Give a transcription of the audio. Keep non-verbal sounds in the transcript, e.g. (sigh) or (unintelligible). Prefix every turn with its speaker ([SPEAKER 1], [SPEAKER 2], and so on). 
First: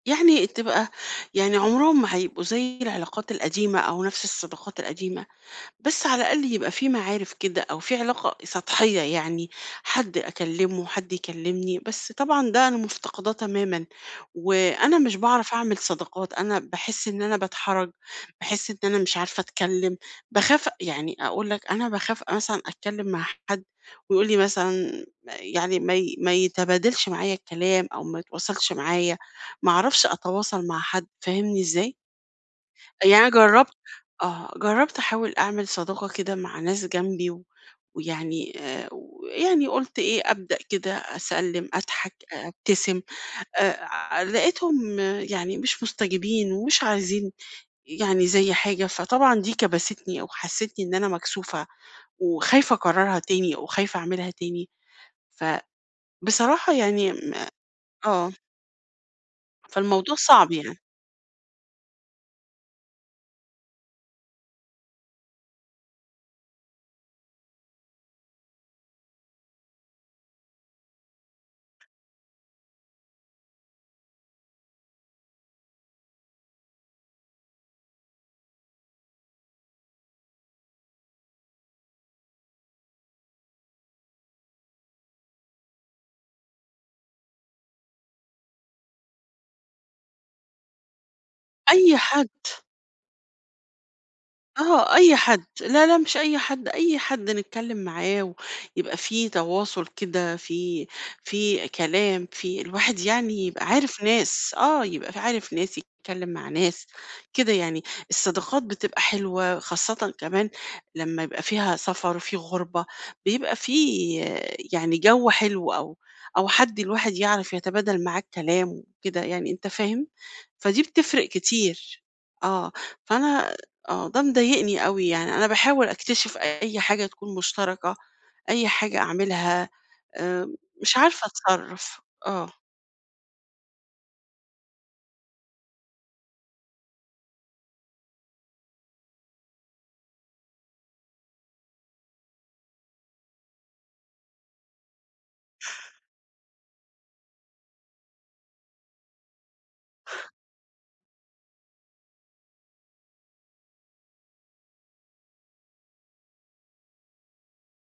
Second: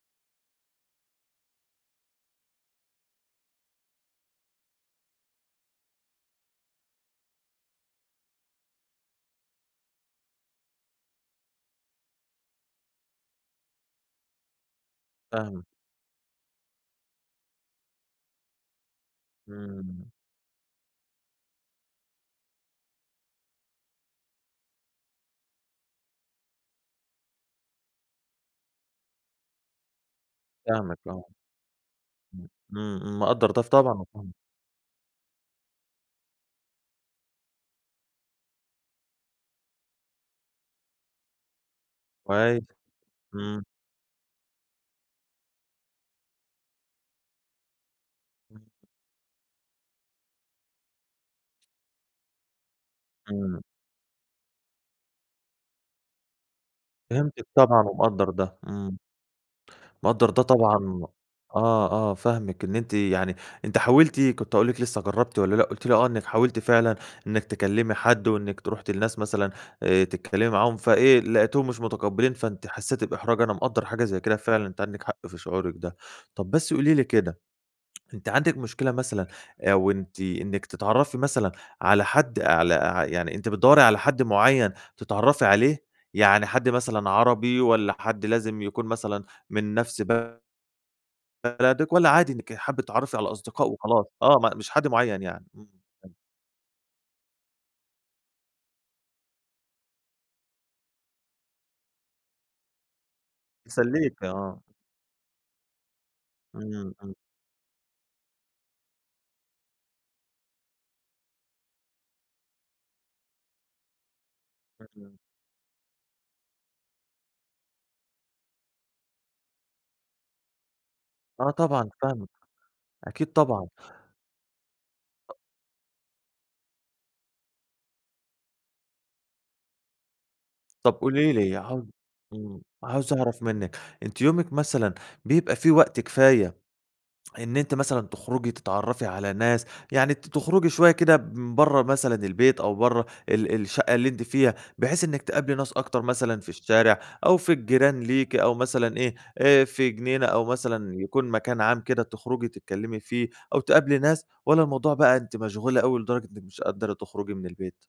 [SPEAKER 1] يعني تبقى يعني عمرهم ما هيبقوا زي العلاقات القديمة أو نفس الصداقات القديمة، بس على الأقل يبقى في معارف كده أو في علاقة سطحية يعني، حد أكلمه، حد يكلمني، بس طبعًا ده أنا مفتقداه تمامًا وأنا مش باعرف
[SPEAKER 2] فاهمِك.
[SPEAKER 1] أعمل صداقات، أنا باحس إن أنا باتحرج، باحس إن أنا مش عارفة أتكلم،
[SPEAKER 2] إمم.
[SPEAKER 1] باخاف أ يعني أقول لك أنا باخاف أ مثلًا أتكلم مع حد ويقول لي مثلًا يعني ما ي ما يتبادلش معايا الكلام أو ما يتواصلش معايا. ما أعرفش أتواصل مع
[SPEAKER 2] فاهمِك
[SPEAKER 1] حد،
[SPEAKER 2] آه.
[SPEAKER 1] فاهمني إزاي؟
[SPEAKER 2] امم، امم،
[SPEAKER 1] أ يعني
[SPEAKER 2] امم
[SPEAKER 1] أنا
[SPEAKER 2] مقدّر ده ف
[SPEAKER 1] جرّبت
[SPEAKER 2] طبعًا وفاهمه.
[SPEAKER 1] آه، جرّبت أحاول أعمل صداقة كده مع ناس جنبي و ويعني آآ، ويعني قُلت إيه، أبدأ كده أسَلّم، أضحك، أ
[SPEAKER 2] كويس،
[SPEAKER 1] ابتسم.
[SPEAKER 2] إمم.
[SPEAKER 1] آآ، ع لقيتهم يعني مش مستجبين ومش عايزين يعني زي
[SPEAKER 2] ام
[SPEAKER 1] حاجة، فطبعًا دي كبستني أو حسِّسِتني إن أنا مكسوفة وخايفة أكررها تاني
[SPEAKER 2] إمم.
[SPEAKER 1] وخايفة أعملها تاني. فبصراحة يعني م
[SPEAKER 2] فهمتِك طبعًا ومقدّر
[SPEAKER 1] آه.
[SPEAKER 2] ده، إمم.
[SPEAKER 1] فالموضوع
[SPEAKER 2] مقدّر ده
[SPEAKER 1] صعب يعني.
[SPEAKER 2] طبعًا آه، آه، فاهمِك. إن أنتِ يعني أنتِ حاولتِ كُنت هاقول لك لسه جرّبتِ والا لأ، قُلتِ لي آه، إنِّك حاولتِ فعلًا إنِّك تكلّمي حد وإنِّك ت رُحتِ لناس مثلًا آآ، تتكلمي معاهم فإيه، لقيتيهم مش متقبلين فأنتِ حسيّتِ بإحراج. أنا مقدّر حاجة زي كده فعلًا، أنتِ عندِك حق في شعورِك ده. طب، بس قولي لي كده، أنِت عندِك مشكلة مثلًا آآ، أو أنتِ إنِّك تتعرفي مثلًا على حد على ع يعني أنتِ بتدَوّري على حد مُعين تتعرفي عليه؟ يعني حد مثلًا عربي والّا حد لازم يكون مثلًا من نفس ب بلدِك
[SPEAKER 1] أي
[SPEAKER 2] والّا
[SPEAKER 1] حد.
[SPEAKER 2] عادي إنِّك حابّة تتعرفي على أصدقاء وخلاص؟ آه، م مش حد
[SPEAKER 1] آه، أي
[SPEAKER 2] معين
[SPEAKER 1] حد.
[SPEAKER 2] يعني. امم،
[SPEAKER 1] لا لأ،
[SPEAKER 2] امم.
[SPEAKER 1] مش أي حد، أي حد نتكلم معاه ويبقى في تواصل كده، في في كلام، في الواحد يعني يبقى عارف
[SPEAKER 2] يسَلّيكي،
[SPEAKER 1] ناس.
[SPEAKER 2] آه.
[SPEAKER 1] آه، يبقى ف عارف ناس، يتكلم مع ناس،
[SPEAKER 2] امم، امم.
[SPEAKER 1] كده يعني. الصداقات بتبقى حلوة، خاصةً كمان لمّا يبقى فيها سفر، في غربة، بيبقى في يعني
[SPEAKER 2] (unintelligible)
[SPEAKER 1] جو حلو أو أو حد الواحد يعرف يتبادل معاه الكلام وكده يعني، أنت فاهم؟ فدي بتفرق
[SPEAKER 2] آه طبعًا،
[SPEAKER 1] كتير،
[SPEAKER 2] فاهمِك،
[SPEAKER 1] آه.
[SPEAKER 2] أكيد
[SPEAKER 1] فأنا
[SPEAKER 2] طبعًا.
[SPEAKER 1] آه، ده مضايقني أوي
[SPEAKER 2] أ
[SPEAKER 1] يعني، أنا باحاول أكتشف أي حاجة تكون مشتركة، أي حاجة أعملها، آآ،
[SPEAKER 2] طب،
[SPEAKER 1] مش عارفة
[SPEAKER 2] قولي لي عاو
[SPEAKER 1] أتصرف، آه.
[SPEAKER 2] امم، عاوز أعرف منِّك، أنتِ يومِك مثلًا بيبقى في وقت كفاية، إن أنتِ مثلًا تخرجي تتعرفي على ناس؟ يعني ت تخرجي شوية كده من برّه مثلًا البيت أو برّه ال الشقة اللي أنتِ فيها، بحيث إنِّك تقابلي ناس أكتر مثلًا في الشارع أو في الجيران ليكِ أو مثلًا إيه، آآ، في جنينة أو مثلًا يكون مكان عام كده تُخرجي تتكلمي فيه أو تقابلي ناس، والّا الموضوع بقى أنتِ مشغولة أوي لدرجة إنك مش قادرة تخرجي من البيت؟